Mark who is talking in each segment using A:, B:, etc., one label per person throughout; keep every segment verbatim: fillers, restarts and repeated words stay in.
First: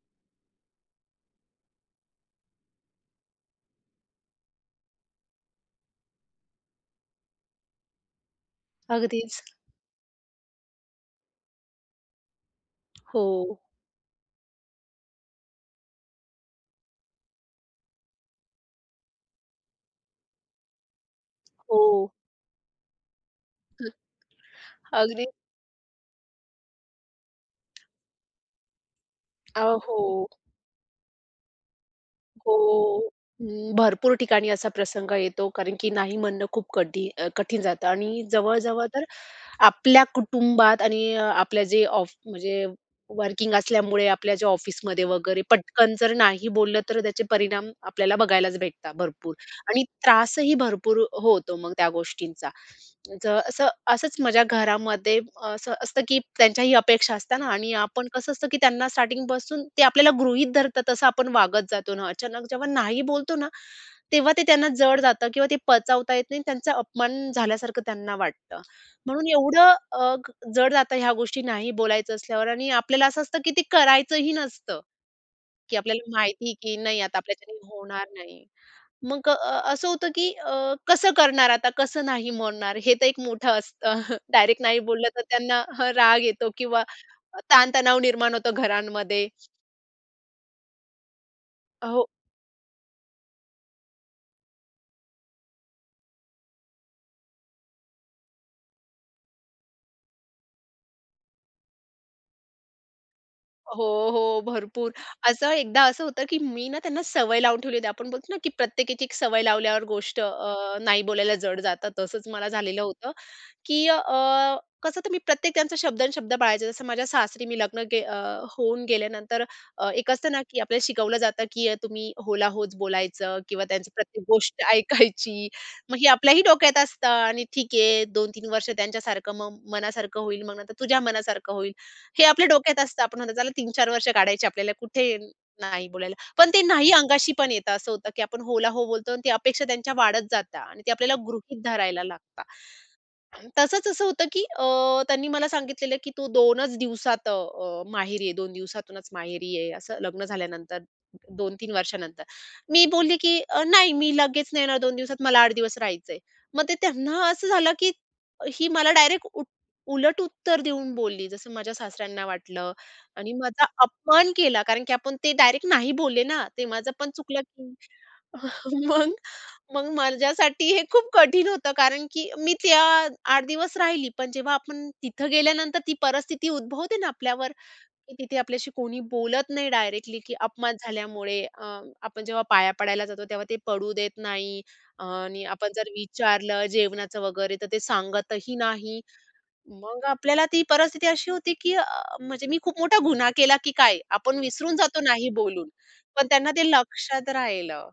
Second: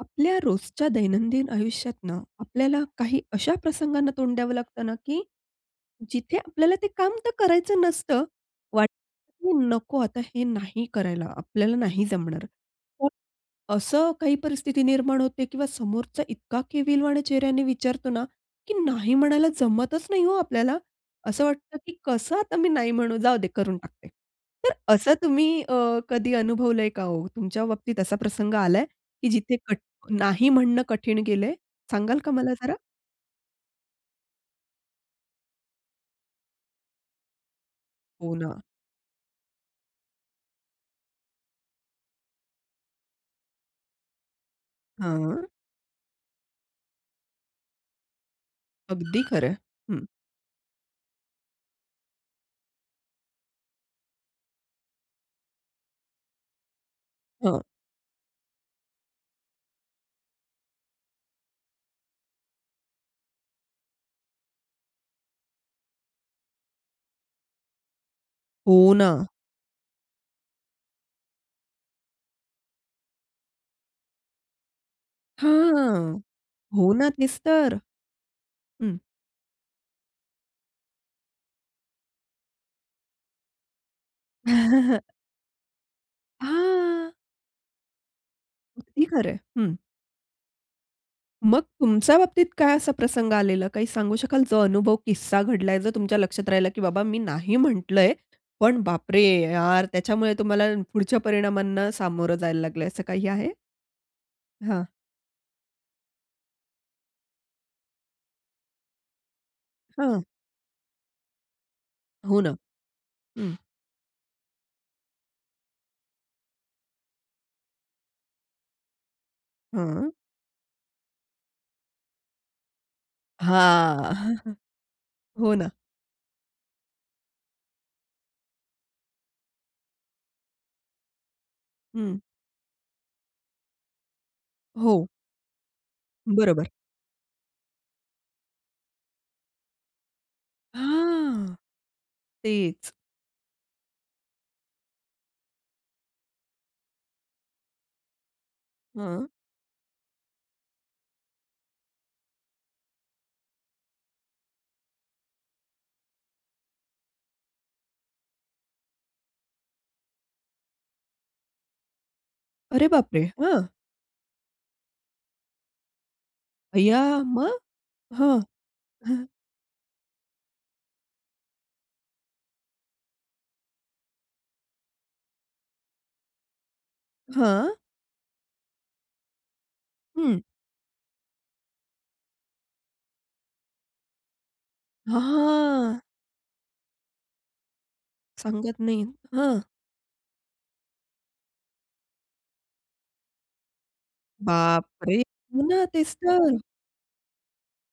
A: आपल्या रोजच्या दैनंदिन आयुष्यात ना आपल्याला काही अशा प्रसंगांना तोंड द्यावं लागतं ना, की जिथे आपल्याला ते काम तर करायचं नसतं. वाटतं,
B: अगदीच.
A: की "नको आता हे नाही करायला. आपल्याला नाही जमणार."
B: हो.
A: असं काही परिस्थिती निर्माण होते किंवा समोरचा इतका केविलवाणी चेहऱ्याने विचारतो ना, की नाही म्हणायला जमतच नाही हो आपल्याला. असं वाटतं की
B: हो.
A: "कसं आता मी नाही म्हणू. जाऊदे करून
B: हं.
A: टाकते." तर असं
B: अगदी
A: तुम्ही अ, कधी अनुभवलंय का हो? तुमच्या बाबतीत असा प्रसंग आलाय की जिथे
B: अ,
A: कट
B: हो.
A: नाही म्हणणं कठीण गेलंय सांगाल का मला जरा?
B: हो. हं, भरपूर ठिकाणी असा प्रसंग येतो कारण की नाही म्हणणं खूप कठी अ, कठीण जातं. आणि
A: हो ना.
B: जवळजवळ तर आपल्या कुटुंबात आणि अ, आपल्या जे ऑफ म्हणजे वर्किंग असल्यामुळे, आपल्या जे ऑफिसमध्ये वगैरे
A: हं.
B: पटकन जर नाही बोललं तर त्याचे परिणाम आपल्याला बघायलाच भेटतात
A: अगदी
B: भरपूर.
A: खरं आहे.
B: आणि
A: हं.
B: त्रासही भरपूर अ, होतो मग त्या गोष्टींचा. जर असं असंच माझ्या घरामध्ये असं असतं, की त्यांच्याही अपेक्षा असते ना
A: हं.
B: आणि आपण कसं असतं, की त्यांना स्टार्टिंगपासून ते आपल्याला गृहीत धरतात तसं आपण वागत जातो ना. अचानक जेव्हा नाही बोलतो ना तेव्हा ते त्यांना जड जातं किंवा ते पचवता येत नाही. त्यांचा अपमान झाल्यासारखं त्यांना वाटतं.
A: हो ना.
B: म्हणून एवढं अ, अ, क जड जातं ह्या गोष्टी नाही बोलायचं असल्यावर आणि आपल्याला असं असतं, की ती करायचंही नसतं. की आपल्याला
A: हां.
B: माहिती की
A: हो
B: नाही
A: ना,
B: आता
A: तेच
B: आपल्याच्यानी
A: तर.
B: होणार नाही.
A: हं.
B: मग अ, असं होतं, की अ, कसं करणार आता, कसं नाही म्हणणार, हे तर एक मोठं असतं. डायरेक्ट नाही बोललं तर त्यांना हा राग येतो किंवा
A: हां.
B: अ, ताण तणाव निर्माण होतो
A: अगदी खरं
B: घरांमध्ये.
A: आहे. हं. मग,
B: अहो.
A: तुमच्या बाबतीत काय असा प्रसंग आलेला काही सांगू शकाल जो अनुभव किस्सा घडलाय, जो तुमच्या लक्षात राहिला की बाबा मी नाही म्हंटलंय पण बापरे! यार, त्याच्यामुळे तुम्हाला पुढच्या परिणामांना सामोरं जायला लागलंय असं काही आहे?
B: हो, हो.
A: हां.
B: भरपूर. असं एकदा असं होतं की मी ना त्यांना सवय लावून ठेवली होती, आपण बोलतो ना की प्रत्येक एक-एक सवय लावल्यावर गोष्ट
A: हं.
B: अ, नाही बोलायला जड जातात, तसंच
A: हो
B: मला
A: ना,
B: झालेलं होतं.
A: हं.
B: की अ, कसं तर मी प्रत्येक त्यांचा शब्द आणि शब्द पाळायचे. जसं माझ्या सासरी मी लग्न गे अ, होऊन गेल्यानंतर अ, एक
A: हं.
B: असतं ना की आपल्याला शिकवलं जातं की अ, तुम्ही हो ला होच बोलायचं किंवा त्यांचं
A: हां.
B: प्रत्येक गोष्ट ऐकायची
A: हो ना.
B: मग हे आपल्याही डोक्यात असतं आणि ठीक आहे. दोन तीन वर्ष त्यांच्यासारखं मग मनासारखं होईल, मग नंतर तुझ्या मनासारखं होईल.
A: हं.
B: हे आपल्या डोक्यात असतं आपण आता चला तीन चार वर्ष काढायचे आपल्याला,
A: हो.
B: कुठे नाही बोलायला. पण ते
A: बरोबर.
B: नाही अंगाशी पण येतं. असं होतं की आपण हो ला हो बोलतो आणि ती अपेक्षा त्यांच्या वाढत जातात. आणि ते आपल्याला
A: हां,
B: गृहीत धरायला लागतात.
A: तेच.
B: तसंच असं होतं की अ, त्यांनी मला सांगितलेलं की तू दोन च दिवसात अ, माहेरी ये दोन दिवसातूनच
A: हं.
B: माहेरी ये असं लग्न झाल्यानंतर दोन तीन वर्षानंतर. मी बोलली की अ, नाही मी लगेच नाही येणार दोन दिवसात मला आठ दिवस राहायचं आहे. मग ते त्यांना असं झालं की ही मला डायरेक्ट उट उलट उत्तर देऊन बोलली जसं माझ्या सासऱ्यांना वाटलं.
A: अरे बापरे!
B: आणि माझा
A: हं.
B: अपमान केला. कारण की आपण ते डायरेक्ट नाही बोलले ना. ते माझं
A: अय्या!
B: पण चुकलं
A: मग?
B: की
A: हं.
B: मग मग माझ्यासाठी हे खूप कठीण होतं. कारण की मी त्या अ, आठ दिवस राहिली, पण जेव्हा आपण तिथं गेल्यानंतर ती परिस्थिती उद्भवते ना आपल्यावर,
A: हां.
B: की तिथे आपल्याशी कोणी बोलत नाही डायरेक्टली की
A: हं.
B: अपमान झाल्यामुळे अ, आपण जेव्हा पाया पडायला जातो तेव्हा ते पडू देत नाही.
A: हां,
B: आणि अ, आपण जर
A: हां.
B: विचारलं जेवणाचं वगैरे तर ते सांगतही
A: सांगत
B: नाही.
A: नाहीत हं.
B: मग आपल्याला ती परिस्थिती अशी होती की म्हणजे मी खूप मोठा गुन्हा केला की काय? आपण विसरून जातो
A: बापरे!
B: नाही
A: हो
B: बोलून.
A: ना तेच
B: पण त्यांना
A: तर.
B: ते लक्षात राहिलं.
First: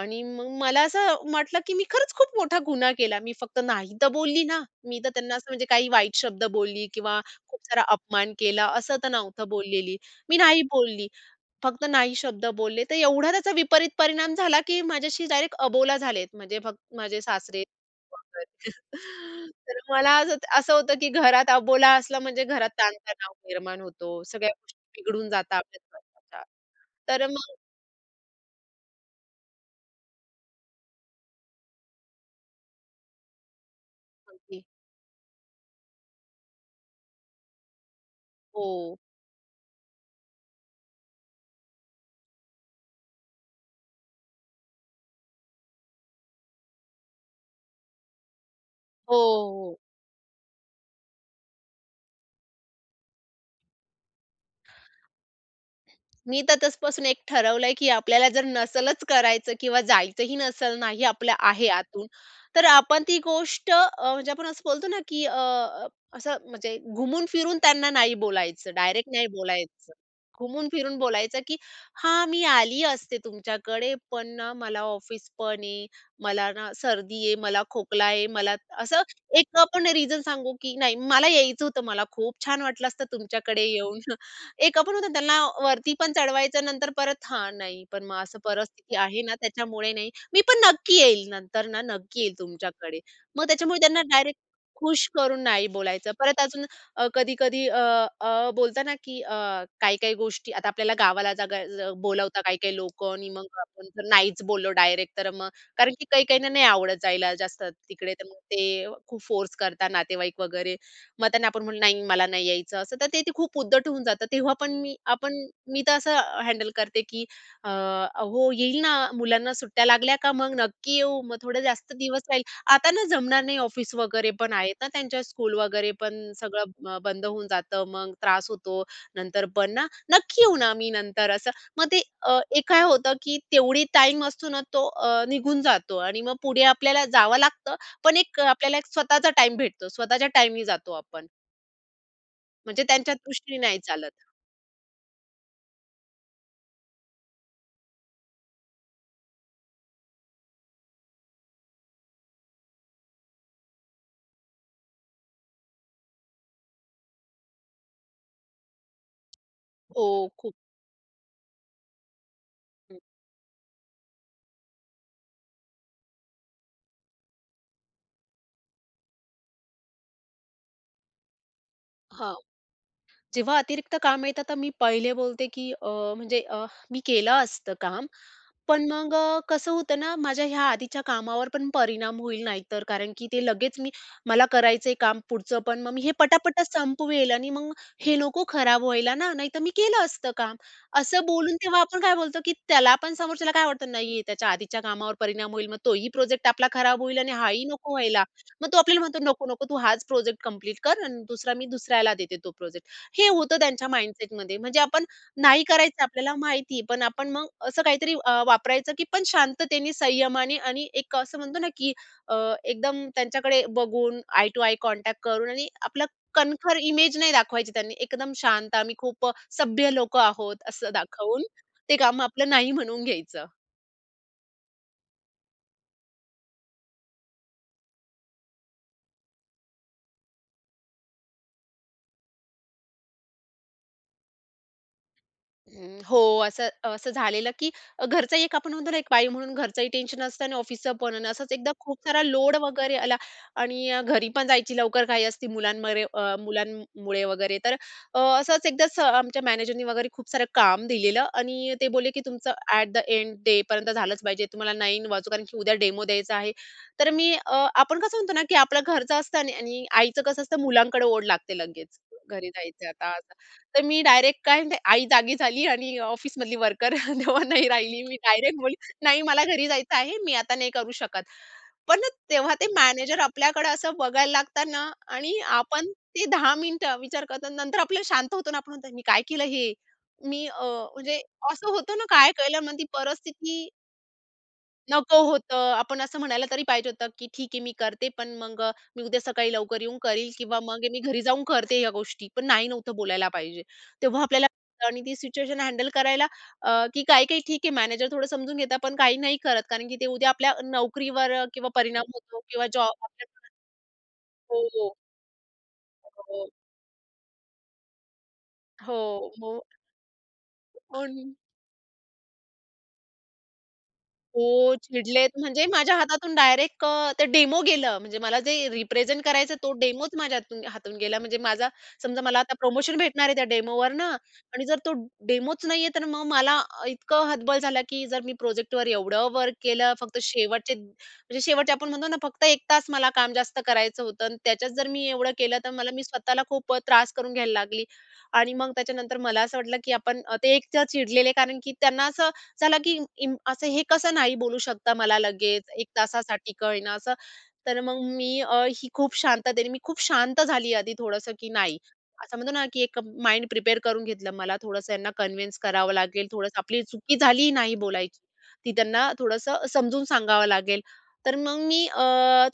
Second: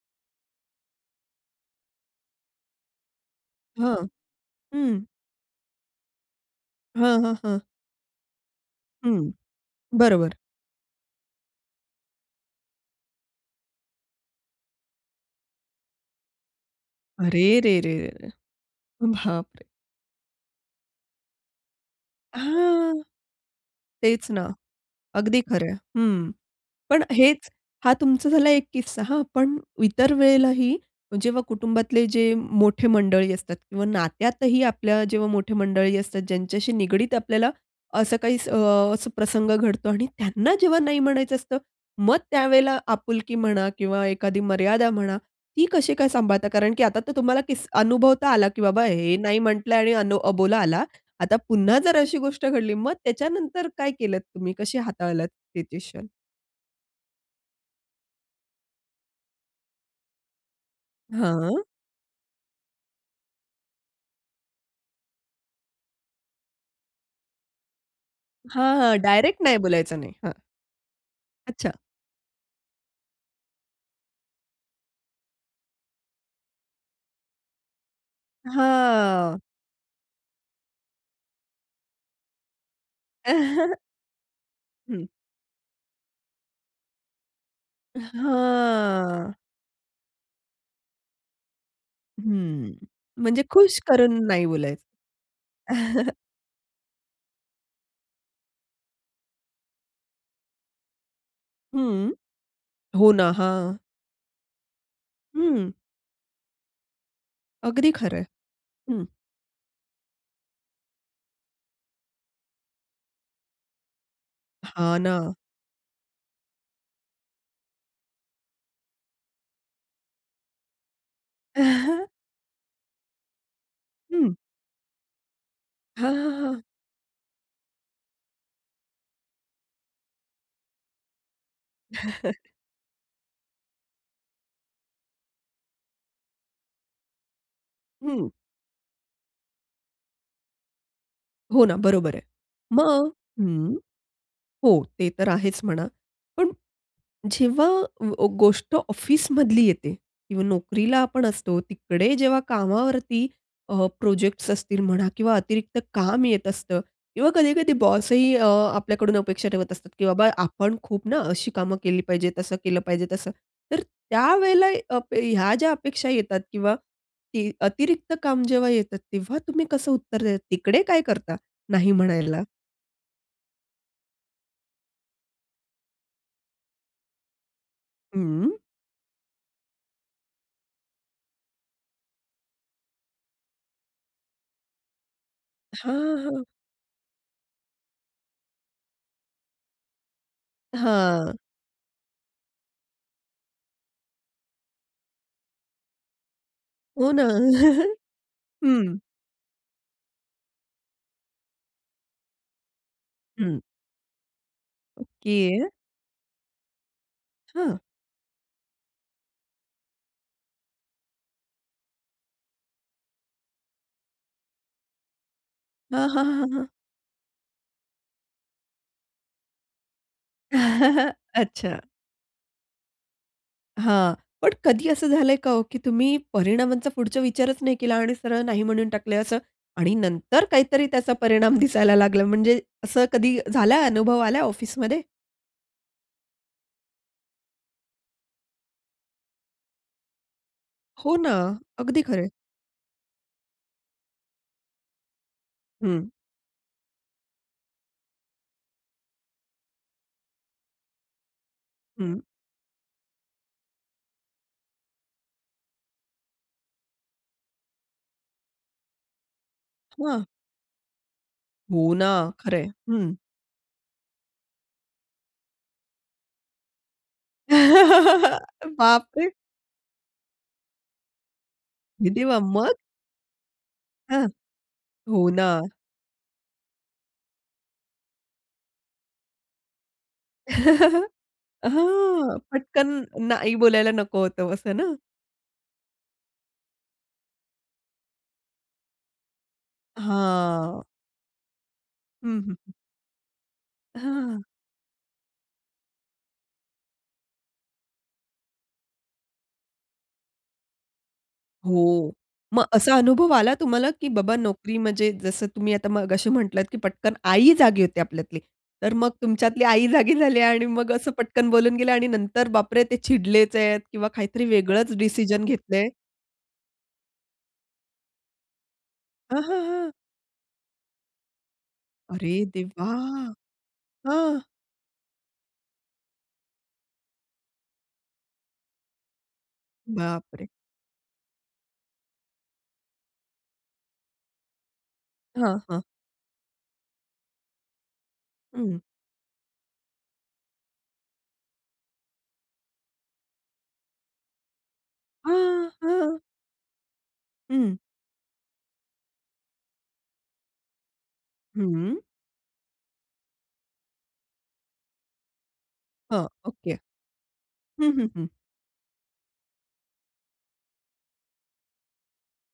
B: आणि मग मला असं म्हटलं की "मी खरंच खूप मोठा गुन्हा केला. मी फक्त नाही तर
A: हं.
B: बोलली ना." मी
A: हम्म.
B: तर त्यांना असं म्हणजे काही वाईट शब्द बोलली किंवा
A: हां, हां, हां.
B: खूप सारा अपमान केला असं तर
A: हं.
B: नव्हतं बोललेली, मी
A: बरोबर.
B: नाही बोलली. फक्त नाही शब्द बोलले तर एवढा त्याचा विपरीत परिणाम झाला की माझ्याशी डायरेक्ट अबोला झालेत म्हणजे फक्त माझे
A: अरे
B: सासरे
A: रे रे
B: [unintelligible]
A: रे बापरे!
B: तर मला असं असं होतं की घरात अबोला असला म्हणजे घरात
A: हां.
B: ताण-तणाव निर्माण होतो
A: तेच ना,
B: सगळ्या गोष्टी बिघडून
A: अगदी
B: जातात.
A: खरं आहे
B: आपल्याच
A: हं.
B: घरच्या
A: पण
B: तर
A: हेच
B: मग,
A: हा तुमचा झाला एक किस्सा हां. पण इतर वेळेलाही जेव्हा कुटुंबातले जे मोठे मंडळी असतात किंवा नात्यातही
B: अगदी.
A: आपल्या जेव्हा मोठे मंडळी असतात, ज्यांच्याशी निगडित आपल्याला असं काही अ,
B: हो.
A: असा प्रसंग घडतो आणि त्यांना जेव्हा नाही म्हणायचं असतं मग त्यावेळेला आपुलकी म्हणा किंवा एखादी मर्यादा म्हणा, ती कशी काय सांभाळता? कारण की आता तर तुम्हाला किस अनुभवता आला की बाबा
B: हो,
A: हे नाही म्हटलं
B: हो.
A: आणि अ, अबोला आला आता पुन्हा जर अशी गोष्ट घडली मग त्याच्यानंतर काय केलत तुम्ही कशी हाताळलात सिच्युएशन?
B: मी तर तसपासून एक ठरवलंय की आपल्याला जर नसलच करायचं किंवा जायचंही नसलं नाही आपल्या
A: हं.
B: आहे आतून. तर आपण ती गोष्ट अ, म्हणजे आपण असं बोलतो ना की अ, असं म्हणजे घुमून फिरून त्यांना नाही
A: हां,
B: बोलायचं,
A: हां.
B: डायरेक्ट नाही
A: डायरेक्ट नाही
B: बोलायचं.
A: बोलायचं नाही हां
B: घुमून फिरून बोलायचं की
A: अच्छा.
B: "हां! मी आली असते तुमच्याकडे, पण ना मला ऑफिसपण आहे मला ना सर्दी आहे, मला खोकला आहे मला असं
A: हां.
B: एक अ, आपण रिजन सांगू की नाही "मला यायचं होतं. मला खूप छान वाटलं असतं तुमच्याकडे येऊन." एक पण
A: हं.
B: होतं त्यांना वरतीपण चढवायचं नंतर परत हा नाही
A: अ,
B: पण मग असं परिस्थिती आहे ना
A: हां.
B: त्याच्यामुळे नाही. मी पण नक्की येईल नंतर ना नक्की येईल
A: हं,
B: तुमच्याकडे.
A: म्हणजे
B: मग
A: खुश
B: त्याच्यामुळे त्यांना
A: करून
B: डायरेक्ट
A: नाही बोलायचं?
B: खुश करून नाही बोलायचं परत अजून अ, कधी-कधी अ, अ, बोलताना की अ, काही-काही गोष्टी आता आपल्याला गावाला जगाय ज
A: हं.
B: बोलवता काही-काही
A: हो
B: लोकं आणि
A: ना.
B: मग
A: हां.
B: आपण जर नाहीच बोललो डायरेक्ट तर मग
A: हं.
B: कारण की काही काहींना नाही आवडत जायला जास्त
A: अगदी
B: तिकडे
A: खरं आहे.
B: तर मग ते
A: हं.
B: खूप फोर्स करतात नातेवाईक वगैरे. मग त्यांना आपण म्हणलं "नाही मला नाही यायचं." असं तर ते ते खूप उद्धट होऊन जातं. तेव्हा पण मी
A: हां ना.
B: आपण मी तर असं हँडल करते की "अ, हो येईल ना मुलांना सुट्ट्या लागल्या का मग नक्की येऊ, मग थोडे जास्त दिवस राहील. आता ना जमणार नाही ऑफिस वगैरे
A: हं.
B: पण आहेत ना, त्यांच्या स्कूल वगैरे
A: हां, हां,
B: पण
A: हां.
B: सगळं बंद होऊन जातं मग त्रास होतो. नंतर पण ना नक्की येऊ ना मी नंतर." असं मग ते एक काय होतं की तेवढी टाईम असतो ना तो अ, निघून जातो आणि मग पुढे आपल्याला जावं लागतं पण
A: हं.
B: एक अ, आपल्याला एक स्वतःचा टाईम भेटतो स्वतःच्या टाईमनी जातो आपण.
A: हो ना, बरोबर आहे.
B: म्हणजे
A: मग
B: त्यांच्या दृष्टीने
A: हं.
B: नाही चालत.
A: हो. ते तर आहेच म्हणा. पण जेव्हा गोष्ट अ, ऑफिसमधली येते किंवा नोकरीला आपण असतो. तिकडे जेव्हा कामावरती अ, प्रोजेक्ट्स असतील म्हणा किंवा अतिरिक्त काम येत असतं किंवा कधीकधी बॉसही अ, आपल्याकडून अपेक्षा ठेवत असतात, की
B: हो
A: बाबा
B: खूप.
A: आपण खूप ना अशी कामं केली पाहिजे तसं केलं
B: हं.
A: पाहिजे तसं. तर त्यावेळेला अप ह्या ज्या अपेक्षा येतात किंवा ती अतिरिक्त काम जेव्हा येतात तेव्हा तुम्ही कसं उत्तर देतात, तिकडे काय करता नाही
B: हां.
A: म्हणायला?
B: जेव्हा अतिरिक्त काम येतं तर मी पहिले बोलते की अ, म्हणजे अ, मी केलं असतं काम,
A: हं.
B: पण मग कसं होतं ना माझ्या ह्या आधीच्या कामावर पण परिणाम होईल नाही तर कारण की ते लगेच मी मला करायचं आहे काम पुढचं पण मग
A: हां,
B: मी हे
A: हां.
B: पटापट संपवेल आणि मग हे नको खराब व्हायला ना नाहीतर मी केलं असतं काम. असं
A: हां.
B: बोलून तेव्हा आपण काय बोलतो की त्याला पण समोरच्याला काय वाटतं नाही आहे त्याच्या आधीच्या कामावर परिणाम होईल मग तोही प्रोजेक्ट आपला खराब
A: हो
B: होईल
A: ना,
B: आणि हाही नको व्हायला. मग तो
A: हं.
B: आपल्याला म्हणतो नको नको तू हाच प्रोजेक्ट कंप्लीट कर अन दुसरा मी दुसऱ्याला देते तो प्रोजेक्ट हे होतं
A: हं.
B: त्यांच्या माइंडसेटमध्ये म्हणजे आपण नाही
A: ओके.
B: करायचं आपल्याला माहिती आहे पण आपण मग
A: हं.
B: असं काहीतरी अ, वापरायचं की पण शांततेने, संयमाने आणि एक असं म्हणतो ना की अ, एकदम त्यांच्याकडे बघून आई टू आई कॉन्टॅक्ट करून आणि आपला
A: हां, हां, हां, हां.
B: कणखर इमेज नाही दाखवायची त्यांनी एकदम शांत आम्ही खूप सभ्य लोकं आहोत, असं दाखवून
A: अच्छा.
B: ते काम आपलं नाही म्हणून घ्यायचं.
A: हां, पण कधी असं झालंय का ओ की तुम्ही परिणामांचा पुढचा विचारच नाही केला आणि सरळ नाही म्हणून टाकलंय असं आणि नंतर काहीतरी त्याचा परिणाम दिसायला लागला म्हणजे असं कधी झाला अनुभव आला ऑफिसमध्ये?
B: हं. हो. असं असं झालेलं की घरचं एक आपण म्हणतो ना एक बाई म्हणून घरचंही टेन्शन असतं आणि ऑफिसचं पण
A: हो
B: आणि
A: ना,
B: असंच एकदा खूप
A: अगदी खरं
B: सारा
A: आहे.
B: लोड वगैरे आला आणि अ, घरी पण जायची लवकर घाई असते मुलांमध्ये
A: हं.
B: अ, मुलांमुळे वगैरे. तर अ, असंच एकदा आमच्या मॅनेजरने वगैरे खूप सारं काम दिलेलं आणि ते बोलले
A: हं.
B: की तुमचं एट द एंड डेपर्यंत झालंच पाहिजे. तुम्हाला नाईन वाजु कारण की उद्या डेमो द्यायचा आहे. तर मी अ, आपण कसं म्हणतो ना की आपलं घरचं असतं. आणि आणि आईचं
A: वाह!
B: कसं असतं मुलांकडे ओढ लागते
A: हो
B: लगेच
A: ना,
B: घरी
A: खरं आहे.
B: जायचं आता
A: हं.
B: असं. तर मी डायरेक्ट काय म्हणते आई जागी झाली आणि ऑफिसमधली वर्कर तेव्हा नाही राहिली. मी डायरेक्ट बोलली "नाही
A: बापरे!
B: मला घरी जायचं आहे मी आता नाही करू शकत." पण ना
A: हे देवा!
B: तेव्हा ते
A: मग?
B: मॅनेजर आपल्याकडं असं
A: हं.
B: बघायला लागतात ना
A: हो
B: आणि
A: ना.
B: आपण ते दहा मिनिटं विचार करतात आणि नंतर आपलं शांत होतो ना आपण तर मी काय केलं हे, मी अ, म्हणजे असं होतं ना काय
A: हां,
B: केलं मग ती
A: पटकन नाही
B: परिस्थिती.
A: बोलायला नको होतं असं ना?
B: नको होतं. आपण असं म्हणायला तरी पाहिजे होतं की ठीक आहे, मी करते पण मग मी उद्या सकाळी लवकर येऊन करील किंवा
A: हां.
B: मग मी घरी जाऊन करते या गोष्टी
A: हं,
B: पण
A: हं,
B: नाही
A: हं.
B: नव्हतं बोलायला पाहिजे. तेव्हा आपल्याला कळतं आणि ती सिच्युएशन हँडल करायला अ, की काही-काही ठीक आहे मॅनेजर थोडं समजून घेतात पण काही नाही करत कारण की ते उद्या आपल्या नोकरीवर किंवा परिणाम
A: हो,
B: होतो
A: मग
B: किंवा जॉब
A: असा अनुभव
B: आपल्याकडून.
A: आला तुम्हाला की बाबा नोकरी
B: हो.
A: म्हणजे जसं तुम्ही आता मगाशी
B: हो.
A: म्हटलात की पटकन आई जागी होती आपल्यातली. तर मग
B: हो, हो.
A: तुमच्यातली आई जागी झाली आणि मग असं
B: कोण?
A: पटकन बोलून गेल्या आणि नंतर बापरे ते चिडलेच आहेत किंवा काहीतरी
B: हो.
A: वेगळंच
B: चिडलेत
A: डिसिजन
B: म्हणजे
A: घेतलंय?
B: माझ्या हातातून डायरेक्ट अ, ते डेमो गेलं, म्हणजे मला जे रिप्रेझेंट
A: हां,
B: करायचं
A: हां,
B: तो
A: हां.
B: डेमोच माझ्या हातून हातून गेला, म्हणजे माझा समजा
A: अरे
B: मला आता
A: देवा!
B: प्रोमोशन भेटणार आहे त्या डेमोवर ना
A: हं.
B: आणि जर तो डेमोच नाही आहे, तर मग मला इतकं हतबल झालं की जर मी प्रोजेक्टवर एवढं वर्क केलं फक्त
A: बापरे!
B: शेवटचे म्हणजे शेवटचे आपण म्हणतो ना फक्त एक तास मला काम जास्त करायचं होतं आणि त्याच्यात जर मी एवढं
A: हां,
B: केलं तर
A: हां.
B: मला मी स्वतःला खूप अ, त्रास करून घ्यायला लागली. आणि मग
A: हं.
B: त्याच्यानंतर मला असं वाटलं की आपण ते एकतर चिडलेले कारण की त्यांना असं झालं की असं हे कसं नाही बोलू शकता मला लगेच
A: हां,
B: एक
A: हां.
B: तासासाठी का होईना असं
A: हं.
B: तर मग मी अ, ही खूप शांततेनी मी खूप शांत झाली आधी थोडंसं की नाही,
A: हम्म.
B: असं म्हणतो ना की एक माइंड प्रिपेअर करून घेतलं. मला थोडंसं यांना कन्विन्स करावं
A: हां,
B: लागेल थोडंसं
A: ओके,
B: आपली चुकी झाली नाही
A: हं, हं,
B: बोलायची.
A: हं.
B: ती त्यांना थोडंसं समजून सांगावं लागेल. तर मग मी अ,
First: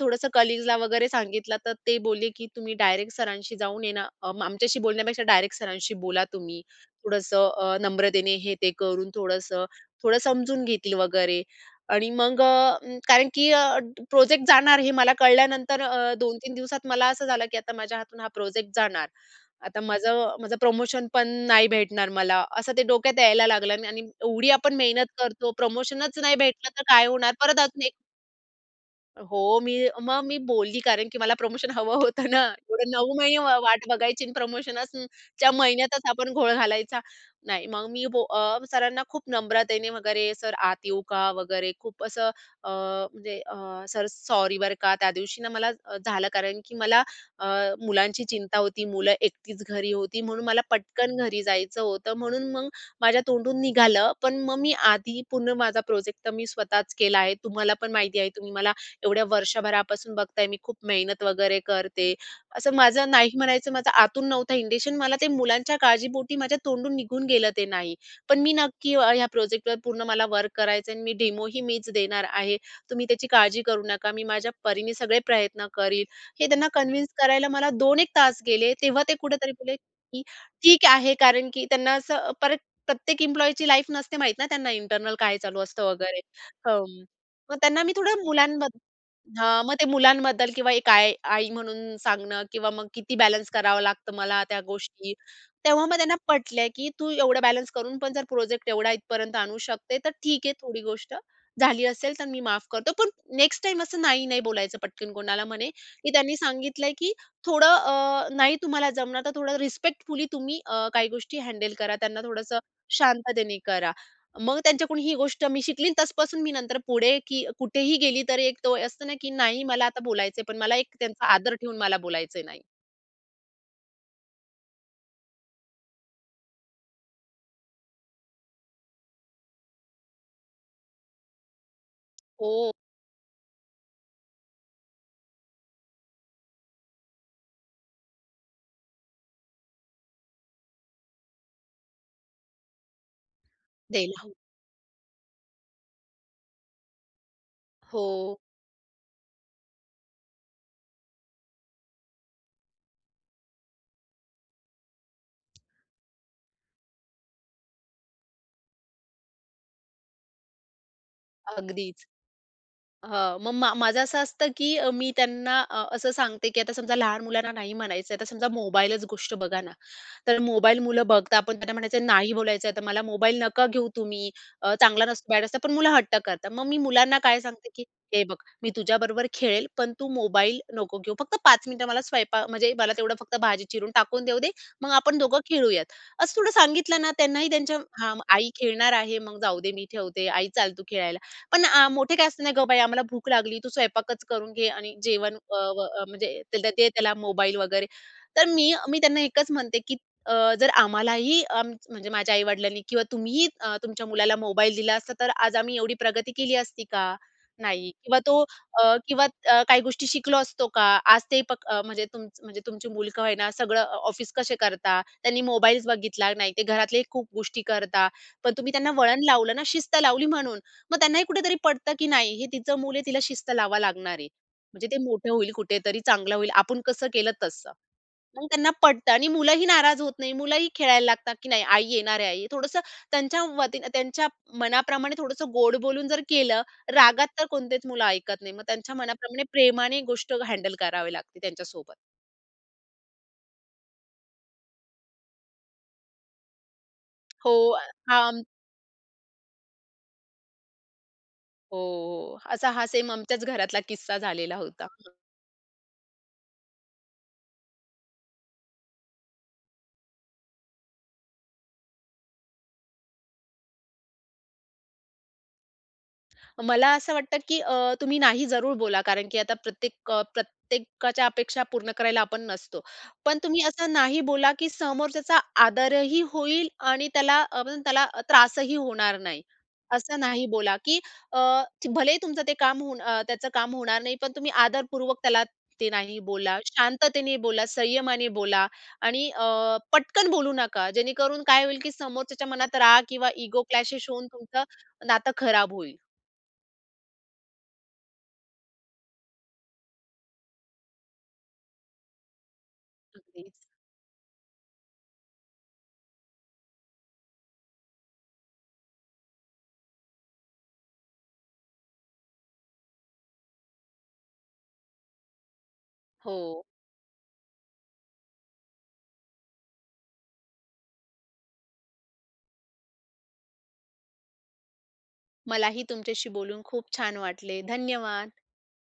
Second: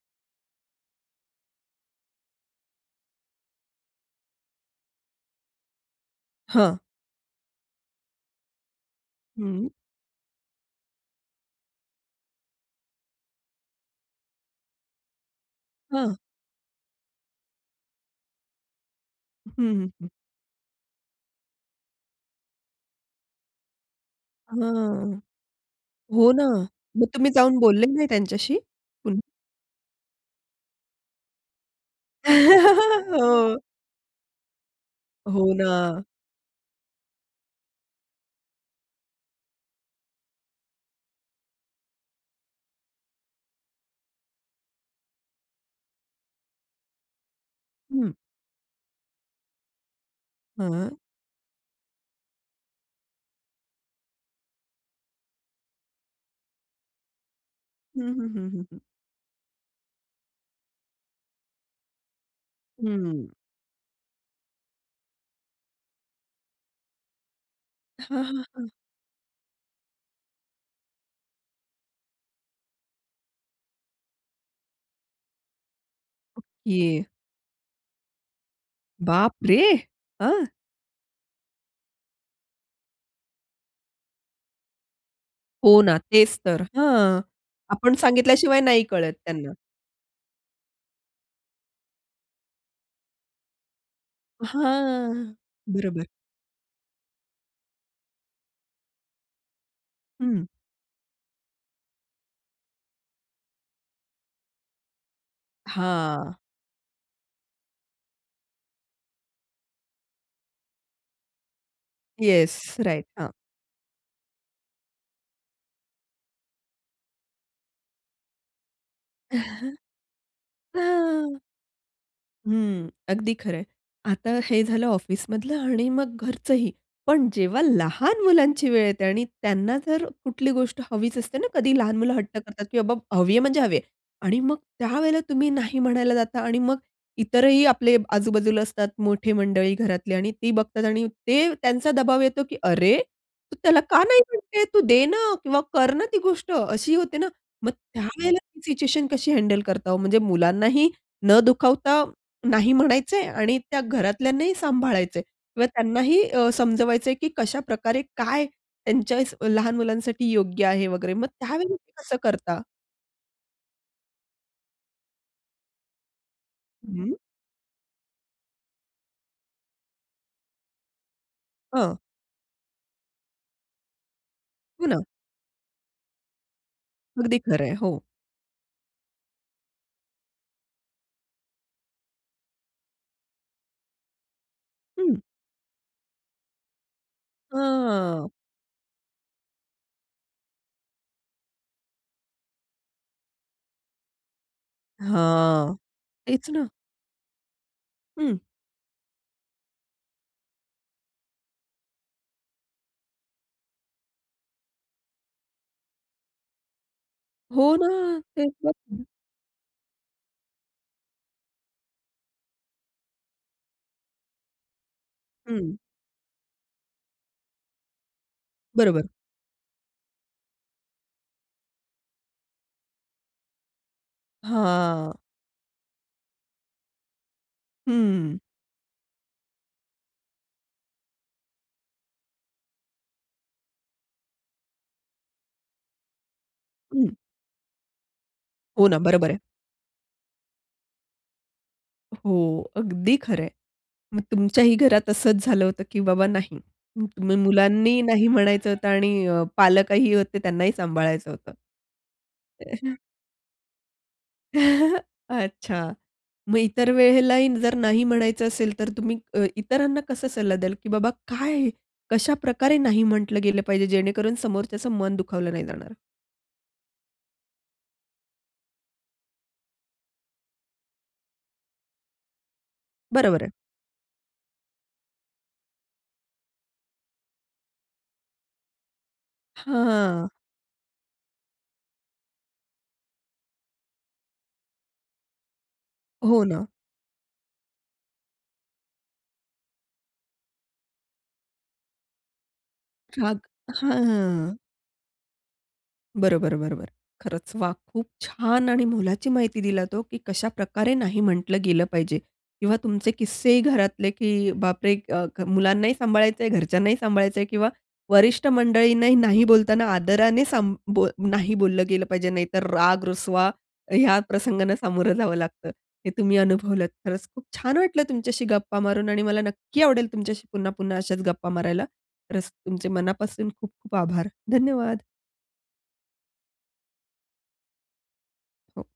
B: थोडंसं कलीग्सला वगैरे सांगितलं तर ते बोलले की तुम्ही डायरेक्ट सरांशी जाऊन ये ना आमच्याशी बोलण्यापेक्षा डायरेक्ट सरांशी बोला तुम्ही.
A: हां.
B: थोडंसं अ, नम्रतेने हे ते करून थोडंसं
A: हं.
B: थोडं समजून घेतील वगैरे आणि मग अ, कारण की अ, प्रोजेक्ट जाणार हे मला कळल्यानंतर
A: हं.
B: अ, दोन तीन दिवसात मला असं झालं की आता माझ्या हातून हा प्रोजेक्ट जाणार.
A: हं,
B: आता
A: हं, हं.
B: माझं माझं प्रमोशन पण नाही भेटणार मला असं ते डोक्यात यायला लागलं आणि एवढी आपण मेहनत
A: हं.
B: करतो प्रमोशनच
A: हो
B: नाही
A: ना.
B: भेटलं तर काय
A: मग तुम्ही
B: होणार
A: जाऊन
B: परत आजून
A: बोलले
B: एक
A: नाही त्यांच्याशी? पुन्
B: हो, मी मग मी बोलली कारण की मला प्रमोशन हवं होतं ना. एवढं नऊ महिने वा
A: हो.
B: वाट बघायची आणि प्रमोशनसच च्या
A: हो ना.
B: महिन्यातच आपण घोळ घालायचा. नाही मग मी बो अ, सरांना खूप नम्रतेने वगैरे "सर आत येऊ का?" वगैरे खूप असं अ, म्हणजे अ, "सर सॉरी बरं का. त्यादिवशी ना मला अ, झालं कारण की मला अ,
A: हं.
B: मुलांची चिंता होती. मुलं एकटीच घरी होती, म्हणून मला
A: हं.
B: पटकन घरी जायचं होतं म्हणून मग माझ्या तोंडून निघालं. पण मग मी आधी पूर्ण माझा प्रोजेक्ट तर मी स्वतःच केला आहे. तुम्हालापण
A: हं,
B: माहिती आहे
A: हं, हं,
B: तुम्ही
A: हं,
B: मला
A: हं.
B: एवढ्या वर्षभरापासून बघताय मी खूप मेहनत वगैरे करते. असं माझं नाही
A: हं.
B: म्हणायचं माझं आतून नव्हता इंनटेनशन, मला ते मुलांच्या काळजीपोटी माझ्या तोंडून निघून गेलं ते नाही
A: हां,
B: पण
A: हां,
B: मी
A: हां.
B: नक्की अ, ह्या प्रोजेक्टवर पूर्ण मला वर्क करायचं आहे आणि मी डेमोही मीच देणार आहे. तुम्ही त्याची काळजी करू नका. मी माझ्या परीने सगळे प्रयत्न करीन." हे त्यांना
A: ओके.
B: कन्विन्स करायला मला दोन एक तास गेले. तेव्हा ते कुठेतरी
A: बापरे!
B: बोलले की
A: हं.
B: "ठीक आहे." कारण की त्यांना असं परत प्रत्येक एम्प्लॉयची लाईफ नसते माहीत ना त्यांना इंटरनल काय चालू
A: हो
B: असतं
A: ना
B: वगैरे
A: तेच तर,
B: हं.
A: हां.
B: मग त्यांना मी
A: आपण
B: थोडं
A: सांगितल्याशिवाय
B: मुलांबद्दल
A: नाही कळत त्यांना.
B: हां मग ते मुलांबद्दल किंवा एक आई, आई म्हणून सांगणं किंवा मग किती बॅलन्स करावं लागतं मला त्या गोष्टी.
A: हां,
B: तेव्हा मग
A: बरोबर.
B: त्यांना पटल्या की "तू एवढं बॅलन्स करून पण जर प्रोजेक्ट एवढा इथपर्यंत जाणू शकते तर
A: हं.
B: ठीक आहे थोडी गोष्ट झाली असेल तर मी माफ करतो. पण नेक्स्ट टाईम असं नाही नाही बोलायचं पटकन कोणाला." म्हणे की
A: हां.
B: त्यांनी सांगितलंय की "थोडं अ, नाही तुम्हाला जमणार तर थोडं रिस्पेक्टफुली तुम्ही अ, काही गोष्टी हँडल करा, त्यांना
A: येस,
B: थोडंसं
A: राइट. हां.
B: शांततेने करा." मग त्यांच्याकडून ही गोष्ट मी शिकली तसपासून मी नंतर पुढे की कुठेही गेली तर एक तो असतं ना की नाही मला आता बोलायचं आहे, पण मला एक त्यांचा आदर ठेऊन मला बोलायचं नाही.
A: हं, अगदी खरं आहे. आता हे झालं ऑफिसमधलं आणि मग घरचंही. पण जेव्हा लहान मुलांची वेळ येते आणि त्यांना जर कुठली गोष्ट हवीच असते ना कधी लहान मुलं हट्ट करतात
B: हो.
A: की बाबा हवी आहे म्हणजे हवी आहे. आणि मग त्यावेळेला तुम्ही नाही म्हणायला जाता आणि मग इतरही आपले आजूबाजूला असतात मोठे मंडळी घरातले आणि ती बघतात आणि ते त्यांचा दबाव येतो की "अरे! तू त्याला का नाही
B: द्यायला हवं.
A: म्हणते तू दे ना किंवा कर ना ती गोष्ट अशी होते ना." मग
B: हो.
A: त्यावेळेला ती सिच्युएशन कशी हँडल करता. हो म्हणजे मुलांनाही न दुखावता नाही म्हणायचे आणि त्या घरातल्यांनाही सांभाळायचं आहे किंवा त्यांनाही अ, समजवायचं आहे की कशाप्रकारे काय त्यांच्या लहान मुलांसाठी योग्य आहे वगैरे मग त्यावेळेला ते
B: अगदीच
A: कसं करता?
B: हां. मग मा माझं असं असतं की अ, मी त्यांना अ, असं सांगते की आता समजा
A: हं.
B: लहान मुलांना नाही म्हणायचं आता समजा मोबाईलच गोष्ट बघा ना. तर मोबाईल मुलं बघता आपण त्यांना
A: हां.
B: म्हणायचं नाही बोलायचं आहे तर मला मोबाईल नका घेऊ तुम्ही अ,
A: हो ना.
B: चांगला नसतं बॅड असतं पण मुलं हट्ट करतात. मग मी मुलांना
A: अगदी
B: काय
A: खरं
B: सांगते
A: आहे.
B: की
A: हो.
B: "हे बघ, मी तुझ्याबरोबर खेळेल पण तू मोबाईल नको घेऊ फक्त पाच मिनिटं मला स्वयंपाक म्हणजे मला तेवढं फक्त भाजी चिरून टाकून देऊ दे, मग
A: हं.
B: आपण दोघं खेळूयात." असं थोडं सांगितलं ना त्यांनाही त्यांच्या हां.
A: हां.
B: आई खेळणार आहे, मग जाऊ दे मी ठेवते आई चाल तू खेळायला. पण आ मोठे काय असतं नाही "गं बया आम्हाला भूक लागली तू स्वयंपाकच करून घे. आणि जेवण" अ,
A: हां,
B: व अ, म्हणजे
A: हेच ना.
B: दे त्याला मोबाईल वगैरे.
A: हं.
B: तर मी, मी त्यांना एकच म्हणते की अ, "जर आम्हालाही अ, म्हणजे माझ्या आई-वडिलांनी किंवा तुम्हीही अ, तुमच्या मुलाला मोबाईल दिला असता तर आज आम्ही एवढी प्रगती केली असती का?"
A: हो ना,
B: नाही किंवा तो
A: तेच
B: अ,
A: [unintelligible]
B: किंवा अ, काही गोष्टी शिकलो असतो का? आज ते प म्हणजे तुमचं म्हणजे तुमची मुल का होईना सगळं अ, ऑफिस कसे करतात? त्यांनी
A: हं.
B: मोबाइल्स बघितला नाही ते घरातले खूप गोष्टी करतात पण तुम्ही त्यांना
A: बरोबर.
B: वळण लावलं ना, शिस्त लावली म्हणून. मग त्यांनाही कुठेतरी पटतं की नाही हे तिचं मूल आहे तिला शिस्त लावावं लागणार आहे. म्हणजे ते
A: हां.
B: मोठं होईल कुठेतरी चांगलं होईल, आपण कसं केलं तसं.
A: हं.
B: मग त्यांना पटतं आणि मुलंही नाराज होत नाही मुलंही खेळायला लागतात की नाही आई येणार आहे. आई थोडंसं त्यांच्या वतीनं त्यांच्या मनाप्रमाणे थोडंसं गोड बोलून जर केलं
A: हं.
B: रागात तर कोणतेच मुलं ऐकत नाही. मग
A: हो
B: त्यांच्या
A: ना. बरोबर आहे.
B: मनाप्रमाणे प्रेमाने गोष्ट हँडल करावी लागते त्यांच्यासोबत.
A: हो, अगदी खरं आहे. मग तुमच्याही घरात असंच झालं होतं की बाबा नाही. तुम्ही
B: हो. अ,
A: मुलांनी नाही
B: हं.
A: म्हणायचं होतं आणि अ, पालकही होते त्यांनाही सांभाळायचं होतं.
B: हो, हो. असा हा सेम आमच्याच घरातला किस्सा झालेला होता.
A: अच्छा, मग इतर वेळेलाही जर नाही म्हणायचं असेल तर तुम्ही अ, इतरांना कसा सल्ला द्याल? की बाबा काय कशाप्रकारे नाही म्हटलं गेलं पाहिजे जेणेकरून समोरच्याचं मन दुखावलं नाही जाणार.
B: मला असं वाटतं की अ, तुम्ही नाही जरूर बोला, कारण की आता प्रत्येक अ, प्रत्येकाच्या अपेक्षा पूर्ण करायला आपण नसतो. पण
A: बरोबर आहे.
B: तुम्ही असं नाही बोला, की समोरच्याचा आदर ही होईल आणि त्याला अ, त्याला अ, त्रासही होणार नाही. असं
A: हां.
B: नाही बोला, की अ, भलेही तुमचं ते काम होऊन अ, त्याचं काम होणार नाही, पण तुम्ही आदरपूर्वक त्याला ते नाही
A: हो
B: बोला.
A: ना.
B: शांततेने बोला, संयमाने बोला आणि अ, पटकन बोलू नका, जेणेकरून काय होईल की समोरच्याच्या मनात राग किंवा
A: राग.
B: इगो
A: हां, हां,
B: क्लॅशेश होऊन
A: हां.
B: तुमचं नातं खराब होईल.
A: बरोबर, बरोबर. खरचं वा! खूप छान! आणि मोलाची माहिती दिलात हो, की कशाप्रकारे नाही म्हटलं गेलं पाहिजे किंवा तुमचे
B: अगदीचं.
A: किस्सेही घरातले की बापरे! अ, क मुलांनाही सांभाळायचं आहे, घरच्यांनाही सांभाळायचं आहे किंवा वरिष्ठ मंडळींनाही नाही बोलताना आदराने सांभ बोल नाही बोललं गेलं पाहिजे. नाहीतर राग, रुसवा ह्या प्रसंगांना सामोरं जावं लागतं, हे तुम्ही
B: हो.
A: अनुभवलंत. खरचं! खूप छान वाटलं तुमच्याशी गप्पा मारून आणि मला नक्की आवडेल तुमच्याशी पुन्हा-पुन्हा अशाचं गप्पा मारायला. खरचं, तुमचे मनापासून खूप-खूप आभार, धन्यवाद!
B: मलाही तुमच्याशी बोलून खूप छान वाटले. धन्यवाद.
A: हो.